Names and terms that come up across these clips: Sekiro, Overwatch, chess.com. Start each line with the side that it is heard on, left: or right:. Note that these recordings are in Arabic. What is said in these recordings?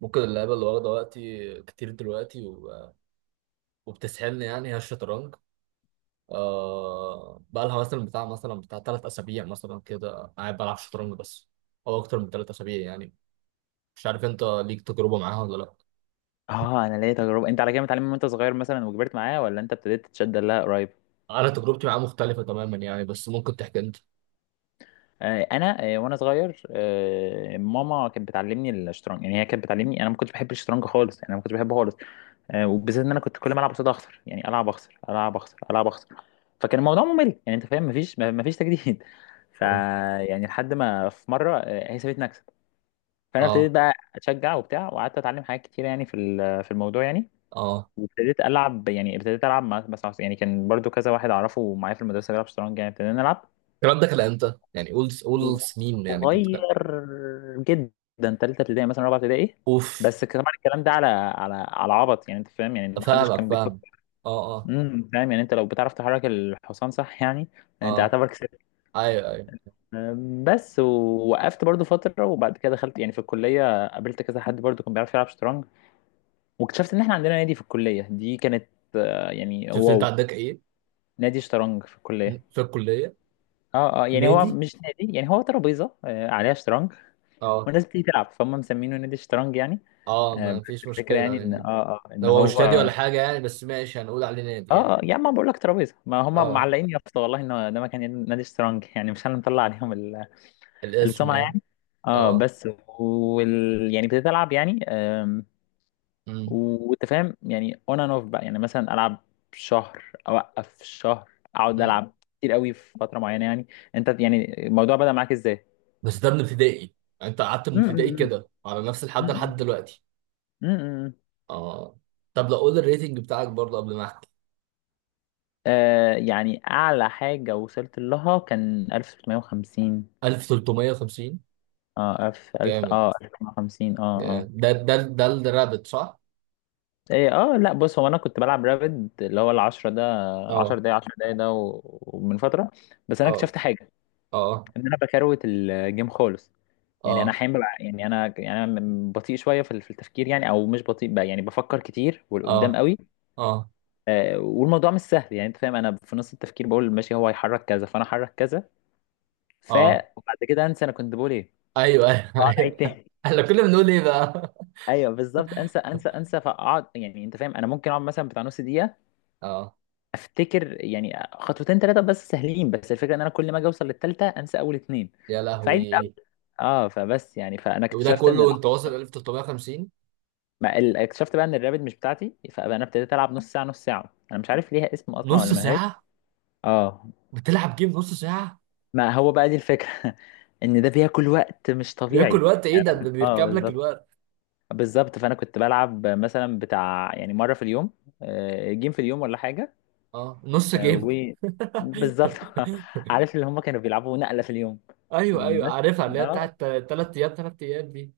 right: ممكن اللعبة اللي واخدة وقتي كتير دلوقتي وبتسحلني، يعني هي الشطرنج. بقى لها، مثلا بتاع 3 أسابيع مثلا كده قاعد بلعب شطرنج بس. أو أكتر من 3 أسابيع يعني. مش عارف أنت ليك تجربة معاها ولا لأ؟
left: اه انا ليا تجربه. انت على كده متعلم من وانت صغير مثلا وكبرت معاه، ولا انت ابتديت تتشد لها قريب؟
right: أنا تجربتي معاها مختلفة تماما يعني، بس ممكن تحكي أنت.
left: انا، وانا صغير، ماما كانت بتعلمني الشطرنج، يعني هي كانت بتعلمني. انا ما كنتش بحب الشطرنج خالص، يعني انا ما كنتش بحبه خالص. وبالذات ان انا كنت كل ما العب قصاد اخسر، يعني العب اخسر، العب اخسر، العب اخسر. فكان الموضوع ممل، يعني انت فاهم، مفيش تجديد
right: أه.
left: يعني لحد ما في مره هي سابتني اكسب. فانا ابتديت
right: أه.
left: بقى اتشجع وبتاع، وقعدت اتعلم حاجات كتيره يعني في في الموضوع يعني.
right: آه.
left: وابتديت العب، يعني ابتديت العب مع بس مع- يعني كان برضو كذا واحد اعرفه معايا في المدرسه بيلعب شطرنج، يعني ابتدينا نلعب.
right: الكلام ده كان إمتى؟ يعني قول قول سنين يعني كنت كده.
left: صغير جدا، تالتة ابتدائي مثلا، رابعة ابتدائي.
right: أوف.
left: بس طبعا الكلام ده على عبط، يعني انت فاهم، يعني محدش
right: أفهمك،
left: كان
right: فاهم.
left: بيفكر.
right: أه، أه.
left: فاهم، يعني انت لو بتعرف تحرك الحصان صح، يعني انت
right: أه،
left: اعتبر كسبت.
right: أيوه، أيوه.
left: بس ووقفت برضو فترة، وبعد كده دخلت يعني في الكلية، قابلت كذا حد برضو كان بيعرف يلعب شطرنج. واكتشفت ان احنا عندنا نادي في الكلية. دي كانت يعني
right: شفت أنت
left: واو،
right: عندك إيه؟
left: نادي شطرنج في الكلية.
right: في الكلية.
left: اه اه، يعني هو
right: نادي.
left: مش نادي، يعني هو ترابيزه عليها شطرنج
right: اه،
left: والناس بتيجي تلعب، فهم مسمينه نادي الشطرنج يعني.
right: اه، ما
left: بس
right: فيش
left: الفكره يعني
right: مشكلة
left: ان
right: يعني.
left: اه ان
right: لو هو
left: هو
right: استادي ولا حاجة يعني، بس ماشي هنقول عليه نادي يعني.
left: اه، يعني ما بقول لك، ترابيزه ما هم
right: اه،
left: معلقين يا اسطى والله ان ده مكان نادي الشطرنج يعني مش انا مطلع عليهم
right: الاسم
left: السمعه
right: يعني.
left: يعني. اه
right: اه.
left: بس. وال يعني ابتديت العب يعني،
right: امم
left: وانت فاهم يعني اون اند اوف بقى، يعني مثلا العب شهر، اوقف شهر، اقعد
right: امم
left: العب كتير قوي في فتره معينه يعني. انت يعني الموضوع بدأ معاك ازاي؟
right: بس. ده من ابتدائي. يعني انت قعدت من ابتدائي كده على نفس الحد لحد دلوقتي؟
left: م-م.
right: اه. طب لو قول الريتنج بتاعك برضه قبل ما احكي.
left: يعني أعلى حاجة وصلت لها كان 1650.
right: 1350.
left: اه ألف ألف
right: جامد.
left: اه 1050 اه.
right: جامد.
left: اه
right: ده الرابط صح؟
left: ايه. اه لا، بص، هو انا كنت بلعب رابد، اللي هو العشرة ده، عشر
right: اه،
left: دقايق، عشر دقايق ده ومن فترة. بس انا
right: اه،
left: اكتشفت حاجة،
right: اه،
left: ان انا بكروت الجيم خالص. يعني انا
right: اه،
left: احيانا يعني انا، يعني انا بطيء شوية في في التفكير، يعني او مش بطيء بقى، يعني بفكر كتير والقدام
right: اه،
left: قوي.
right: اه،
left: والموضوع مش سهل، يعني انت فاهم، انا في نص التفكير بقول ماشي هو هيحرك كذا، فانا احرك كذا. ف
right: اه.
left: وبعد كده انسى انا كنت بقول ايه.
right: ايوه، ايوه،
left: اقعد اعيد
right: ايوه.
left: تاني.
right: احنا كنا بنقول ايه بقى؟
left: ايوه بالظبط، انسى انسى انسى، فاقعد يعني انت فاهم، انا ممكن اقعد مثلا بتاع نص دقيقه،
right: اه.
left: افتكر يعني خطوتين ثلاثه بس سهلين. بس الفكره ان انا كل ما اجي اوصل للثالثه، انسى اول اتنين،
right: يا
left: فعيد الأول.
right: لهوي.
left: اه فبس يعني فانا
right: وده
left: اكتشفت
right: كله
left: ان
right: وانت واصل 1350؟
left: ما ال- اكتشفت بقى ان الرابد مش بتاعتي، فانا ابتديت العب نص ساعه، نص ساعه. انا مش عارف ليها اسم اصلا
right: نص
left: ولا ملهاش.
right: ساعة.
left: اه
right: بتلعب جيم نص ساعة؟
left: ما هو بقى دي الفكره ان ده بياكل وقت مش طبيعي.
right: بياكل وقت ايه؟
left: يعني
right: ده
left: أنا
right: ده
left: كنت- اه
right: بيركب لك
left: بالظبط،
right: الوقت.
left: بالظبط. فانا كنت بلعب مثلا بتاع يعني مره في اليوم، جيم في اليوم ولا حاجه.
right: اه، نص
left: آه،
right: جيم.
left: و بالظبط عارف اللي هم كانوا بيلعبوا نقله في اليوم.
right: ايوه، ايوه،
left: بس
right: عارفها اللي
left: يعني
right: هي بتاعت. 3 ايام، 3 ايام دي.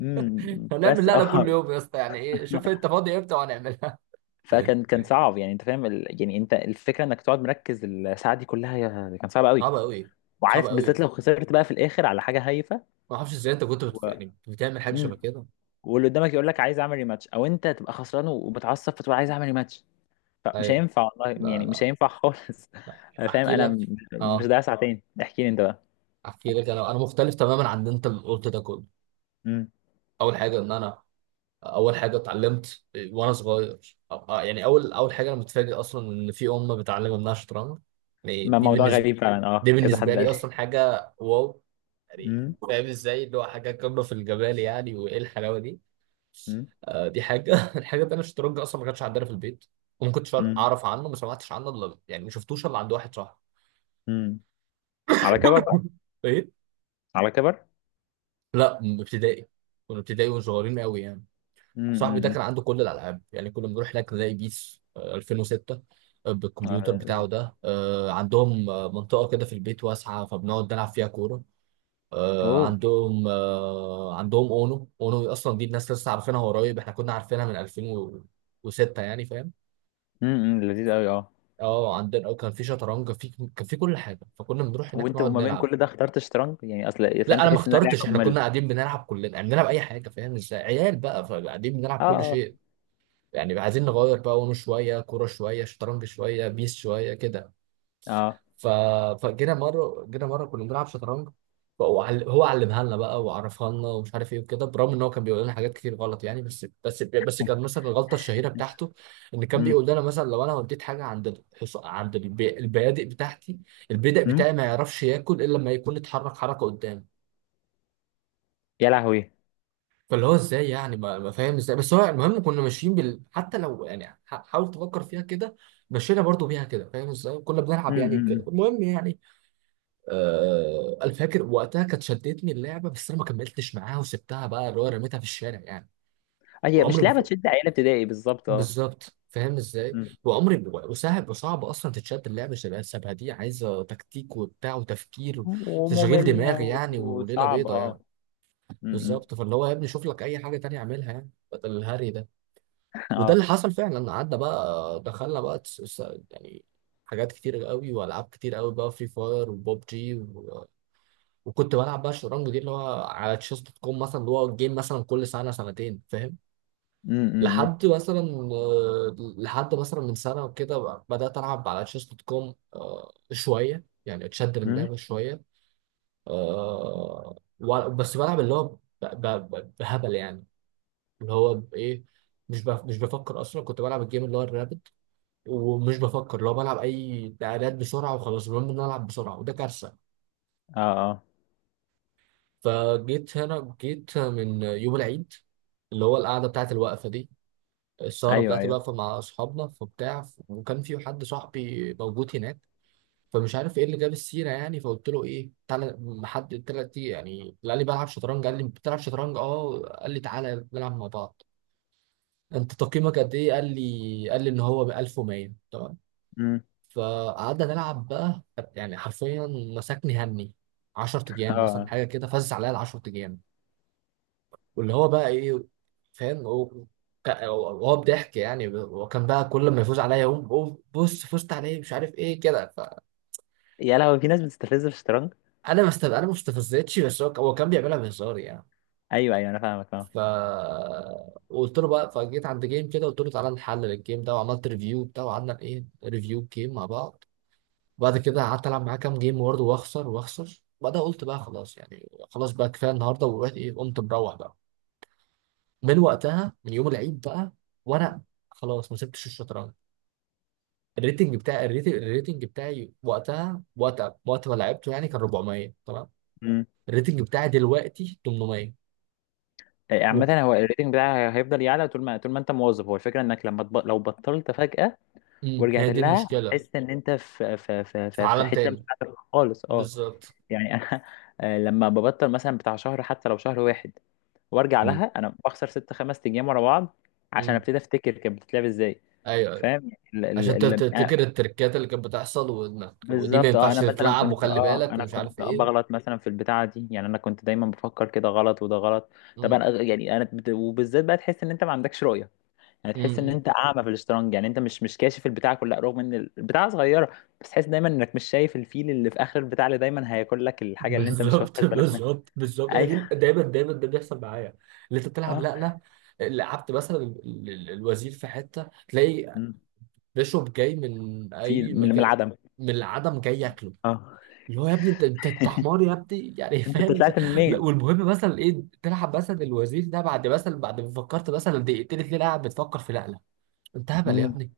left: امم
right: هنعمل
left: بس
right: لقلة
left: اه
right: كل يوم يا اسطى، يعني ايه شوف انت فاضي امتى وهنعملها.
left: فكان صعب، يعني انت فاهم يعني انت الفكره انك تقعد مركز الساعه دي كلها، كان صعب قوي.
right: صعبة قوي. صعبة
left: وعارف
right: قوي.
left: بالذات لو خسرت بقى في الاخر على حاجه هايفه.
right: ما اعرفش ازاي انت كنت
left: و...
right: يعني بتعمل حاجة شبه
left: مم.
right: كده.
left: واللي قدامك يقول لك عايز اعمل ريماتش، او انت تبقى خسران ومتعصب فتقول عايز اعمل ريماتش. مش
right: ايوه.
left: هينفع والله،
right: لا،
left: يعني مش
right: لا.
left: هينفع خالص فاهم
right: احكي
left: انا
right: لك.
left: مش
right: اه.
left: ضايع ساعتين. احكي لي انت بقى.
right: احكي لك، انا مختلف تماما عن اللي انت قلت ده كله.
left: امم
right: اول حاجة ان انا. اول حاجه اتعلمت وانا صغير. يعني اول حاجه، انا متفاجئ اصلا ان في امه بتعلم ابنها شطرنج. يعني
left: ما
right: دي
left: موضوع
right: بالنسبه.
left: غريب فعلا،
right: دي
left: كذا
right: بالنسبه
left: حد قال
right: لي
left: لي.
right: اصلا حاجه واو. يعني.
left: امم،
right: فاهم ازاي، اللي هو حاجه قمه في الجمال يعني، وايه الحلاوه دي.
left: امم،
right: آه، دي حاجه. الحاجه التانيه، الشطرنج اصلا ما كانش عندنا في البيت. وما كنتش
left: امم،
right: اعرف عنه، ما سمعتش عنه الا، يعني ما شفتوش الا عند واحد صاحبي.
left: أمم. على كبر بقى.
right: ايه.
left: على كبر.
right: لا، من ابتدائي. كنا ابتدائي وصغيرين قوي يعني.
left: امم،
right: صاحبي ده
left: امم،
right: كان عنده كل الالعاب، يعني كنا بنروح هناك نلاقي بيس 2006. بالكمبيوتر
left: آه،
right: بتاعه ده، عندهم منطقه كده في البيت واسعه، فبنقعد نلعب فيها كوره.
left: اوه،
right: عندهم اونو، اونو اصلا دي الناس لسه عارفينها قريب، احنا كنا عارفينها من 2006 يعني فاهم.
left: امم، أمم، لذيذ قوي اه.
right: اه، عندنا، كان في شطرنج في. كان في كل حاجه، فكنا بنروح هناك
left: وانت
right: نقعد
left: وما بين
right: نلعب.
left: كل ده اخترت شطرنج يعني، اصل فاهم
right: لا انا ما
left: تحس انها
right: اخترتش،
left: لعبه
right: احنا
left: ممله.
right: كنا قاعدين بنلعب كلنا يعني بنلعب اي حاجه فاهم ازاي؟ عيال بقى فقاعدين بنلعب كل
left: اه
right: شيء. يعني عايزين نغير بقى ونه، شويه كوره، شويه شطرنج، شويه بيس، شويه كده.
left: اه،
right: ف... فجينا مره كنا بنلعب شطرنج. فهو عل- هو علمها لنا بقى وعرفها لنا ومش عارف ايه وكده، برغم ان هو كان بيقول لنا حاجات كتير غلط يعني، بس كان مثلا الغلطه الشهيره بتاعته. ان كان
left: امم
right: بيقول لنا مثلا لو انا وديت حاجه عند البيادق بتاعتي. البيدق
left: امم،
right: بتاعي ما يعرفش ياكل الا لما يكون اتحرك حركه قدام.
left: يا لهوي،
right: فاللي هو ازاي يعني؟ ما فاهم ازاي، بس هو المهم كنا ماشيين بال، حتى لو يعني حاول تفكر فيها كده. مشينا برضو بيها كده، فاهم ازاي كنا بنلعب يعني وكده
left: امم.
right: المهم يعني. انا فاكر وقتها كانت شدتني اللعبه، بس انا ما كملتش معاها وسبتها بقى اللي هو رميتها في الشارع يعني.
left: هي
right: وعمري
left: مش
right: ما
left: لعبه تشد عيال ابتدائي بالظبط اه.
right: بالظبط فاهم ازاي،
left: أمم.
right: وعمري ما- وسهل وصعب اصلا تتشد اللعبه، شبه شبه دي عايزه تكتيك وبتاع وتفكير. وتشغيل دماغ
left: وممله.
right: يعني، وليله
left: وصعب
right: بيضه يعني.
left: اه. امم
right: بالظبط، فاللي هو يا ابني شوف لك اي حاجه تانية اعملها يعني، بدل الهري ده. وده
left: اه.
right: اللي حصل فعلا، قعدنا بقى دخلنا بقى يعني. حاجات كتير قوي والعاب كتير قوي بقى، فري فاير وبوب جي وكنت بلعب بقى الشطرنج دي اللي هو على تشيس دوت كوم مثلا، اللي هو جيم مثلا كل سنه سنتين فاهم.
left: امم
right: لحد مثلا. لحد مثلا من سنه وكده، بدات العب على تشيس دوت كوم شويه، يعني اتشد من
left: امم.
right: اللعبه شويه. بس بلعب اللي هو بهبل يعني. اللي هو بايه. مش بفكر اصلا، كنت بلعب الجيم اللي هو الرابد. ومش بفكر لو بلعب اي تعادلات بسرعه وخلاص، المهم ان أنا العب بسرعه وده كارثه.
left: اه اه.
right: فجيت هنا، جيت من يوم العيد. اللي هو القعده بتاعت الوقفه دي. السهره
left: ايوه
right: بتاعت
left: ايوه.
right: الوقفه مع اصحابنا فبتاع، وكان في حد صاحبي موجود هناك. فمش عارف ايه اللي جاب السيره يعني، فقلت له ايه تعالى. حد تلاتي يعني، قال لي بلعب شطرنج، قال لي بتلعب شطرنج اه، قال لي تعالى نلعب مع بعض. انت تقييمك قد ايه؟ قال لي، قال لي ان هو 1100، تمام.
left: امم.
right: فقعدنا نلعب بقى. يعني حرفيا. مسكني همي. 10
left: اه.
right: ايام مثلا
left: آه.
right: حاجه كده، فزع عليا ال 10 ايام. واللي هو بقى ايه؟ فاهم هو. هو بضحك يعني، وكان بقى كل ما يفوز عليا يقوم بص فزت عليه، مش عارف ايه كده.
left: يا لهوي، في ناس بتستفز في الشطرنج.
right: فانا ما است- انا ما استفزتش، بس هو كان بيعملها بهزار يعني.
left: ايوه ايوه، انا فاهمك، فاهم.
right: ف قلت له بقى، فجيت عند جيم كده قلت له تعالى نحلل الجيم ده، وعملت ريفيو بتاعه، وقعدنا ايه ريفيو الجيم مع بعض. وبعد كده قعدت العب معاه كام جيم برضه واخسر واخسر، وبعدها قلت بقى خلاص يعني، خلاص بقى كفايه النهارده، ورحت ايه قمت مروح بقى. من وقتها من يوم العيد بقى. وانا. خلاص ما سبتش الشطرنج. الريتنج بتاعي وقتها وقت ما لعبته يعني كان 400، تمام.
left: امم.
right: الريتنج بتاعي دلوقتي 800. و...
left: عامة هو الريتنج بتاعها هيفضل يعلى، طول ما طول ما انت مواظب. هو الفكرة انك لما لو بطلت فجأة
right: مم. هي
left: ورجعت
right: دي
left: لها،
right: المشكله.
left: هتحس ان انت في في في
right: في
left: في, في
right: عالم
left: حتة مش
right: تاني.
left: بتاعتك خالص اه.
right: بالظبط.
left: يعني انا، لما ببطل مثلا بتاع شهر، حتى لو شهر واحد، وارجع
right: مم.
left: لها، انا بخسر ست خمس ايام ورا بعض، عشان
right: امم.
left: ابتدي افتكر كانت بتتلعب ازاي.
right: ايوه، ايوه.
left: فاهم
right: عشان تفتكر
left: ال-.
right: التركات اللي كانت بتحصل وانك ودي ما
left: بالظبط اه،
right: ينفعش
left: انا مثلا
right: تتلعب
left: كنت
right: وخلي
left: اه
right: بالك
left: انا
right: ومش عارف
left: كنت
right: ايه.
left: بغلط مثلا في البتاعه دي، يعني انا كنت دايما بفكر كده غلط وده غلط. طب
right: امم،
left: انا يعني انا وبالذات بقى تحس ان انت ما عندكش رؤيه، يعني تحس ان
right: امم.
left: انت اعمى في الشطرنج، يعني انت مش كاشف البتاعه كلها، رغم ان البتاعه صغيره. بس تحس دايما انك مش شايف الفيل اللي في اخر البتاع، اللي دايما هياكل لك الحاجه اللي انت مش واخد
right: بالظبط،
left: بالك منها.
right: بالظبط، بالظبط، هي دي
left: ايوه.
right: دايما، دايما ده بيحصل معايا. اللي انت بتلعب. لا،
left: اه.
right: لا. لعبت مثلا الوزير في حته تلاقي.
left: مم.
right: بيشوب جاي من اي
left: فيل من
right: مكان.
left: العدم.
right: من العدم جاي ياكله.
left: اه
right: اللي هو يا ابني انت حمار يا ابني يعني.
left: انت
right: فاهم ازاي؟
left: طلعت
right: لا
left: منين!
right: والمهم مثلا ايه، تلعب مثلا الوزير ده بعد مثلا، بعد ما فكرت مثلا دقيقتين اتنين قاعد بتفكر في، لا، لا. انت هبل يا ابني.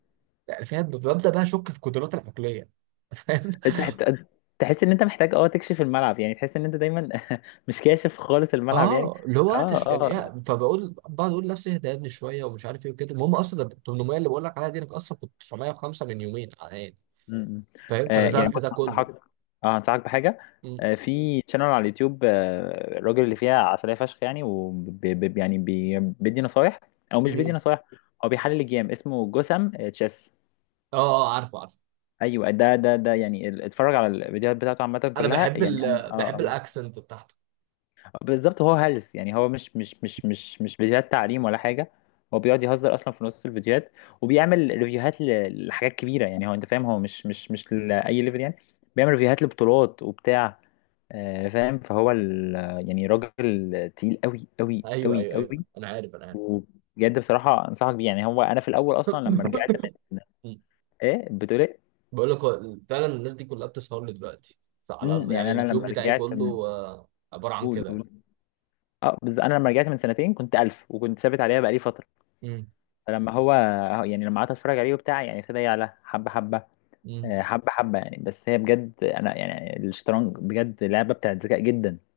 right: يعني فاهم، ببدا بقى اشك في قدراتي العقليه. فاهم.
left: انت حت- تحس ان انت محتاج اه تكشف الملعب، يعني تحس ان انت دايما مش كاشف خالص الملعب يعني.
right: اه اللي هو
left: اه
right: هتش يعني
left: اه
right: إيه، فبقول بقعد اقول لنفسي اهدى يا ابني شويه ومش عارف ايه وكده، المهم اصلا ال 800 اللي بقول لك عليها دي، انا اصلا كنت 905 من يومين يعني.
left: م- م.
right: فاهم،
left: يعني
right: فنزلت
left: بص
right: ده كله.
left: هنصحك، اه هنصحك بحاجه.
right: م-
left: في شانل على اليوتيوب، الراجل اللي فيها عسليه فشخ يعني، يعني بيدي نصايح او مش بيدي
right: مين؟
left: نصايح. هو بيحلل الجيم. اسمه جسم تشيس.
right: اه، اه، عارفه، عارفه.
left: ايوه، ده يعني اتفرج على الفيديوهات بتاعته عامه
right: انا
left: كلها يعني انا اه
right: بحب
left: آه.
right: الاكسنت بتاعته.
left: بالظبط، هو هلس يعني، هو مش فيديوهات تعليم ولا حاجه. هو بيقعد يهزر اصلا في نص الفيديوهات، وبيعمل ريفيوهات لحاجات كبيره، يعني هو انت فاهم، هو مش لاي ليفل يعني، بيعمل ريفيوهات لبطولات وبتاع. فاهم يعني راجل تقيل قوي قوي
right: ايوه،
left: قوي
right: ايوه، ايوه،
left: قوي.
right: انا عارف، انا عارف.
left: وبجد بصراحه انصحك بيه، يعني هو انا في الاول اصلا لما رجعت من،
right: م.
left: ايه بتقول ايه؟
right: بقول لك، هو فعلا الناس دي كلها بتسهر لي دلوقتي. فعلى يعني
left: يعني انا
right: اليوتيوب
left: لما
right: بتاعي
left: رجعت
right: كله
left: من،
right: عباره عن
left: قول
right: كده يعني.
left: قول. اه انا لما رجعت من سنتين كنت 1000، وكنت ثابت عليها بقالي فتره.
right: م.
left: فلما هو يعني لما قعدت اتفرج عليه وبتاع، يعني ابتدى يعلى حبه حبه،
right: م.
left: حبه حبه يعني. بس هي بجد انا يعني الشطرنج بجد لعبه بتاعت ذكاء جدا.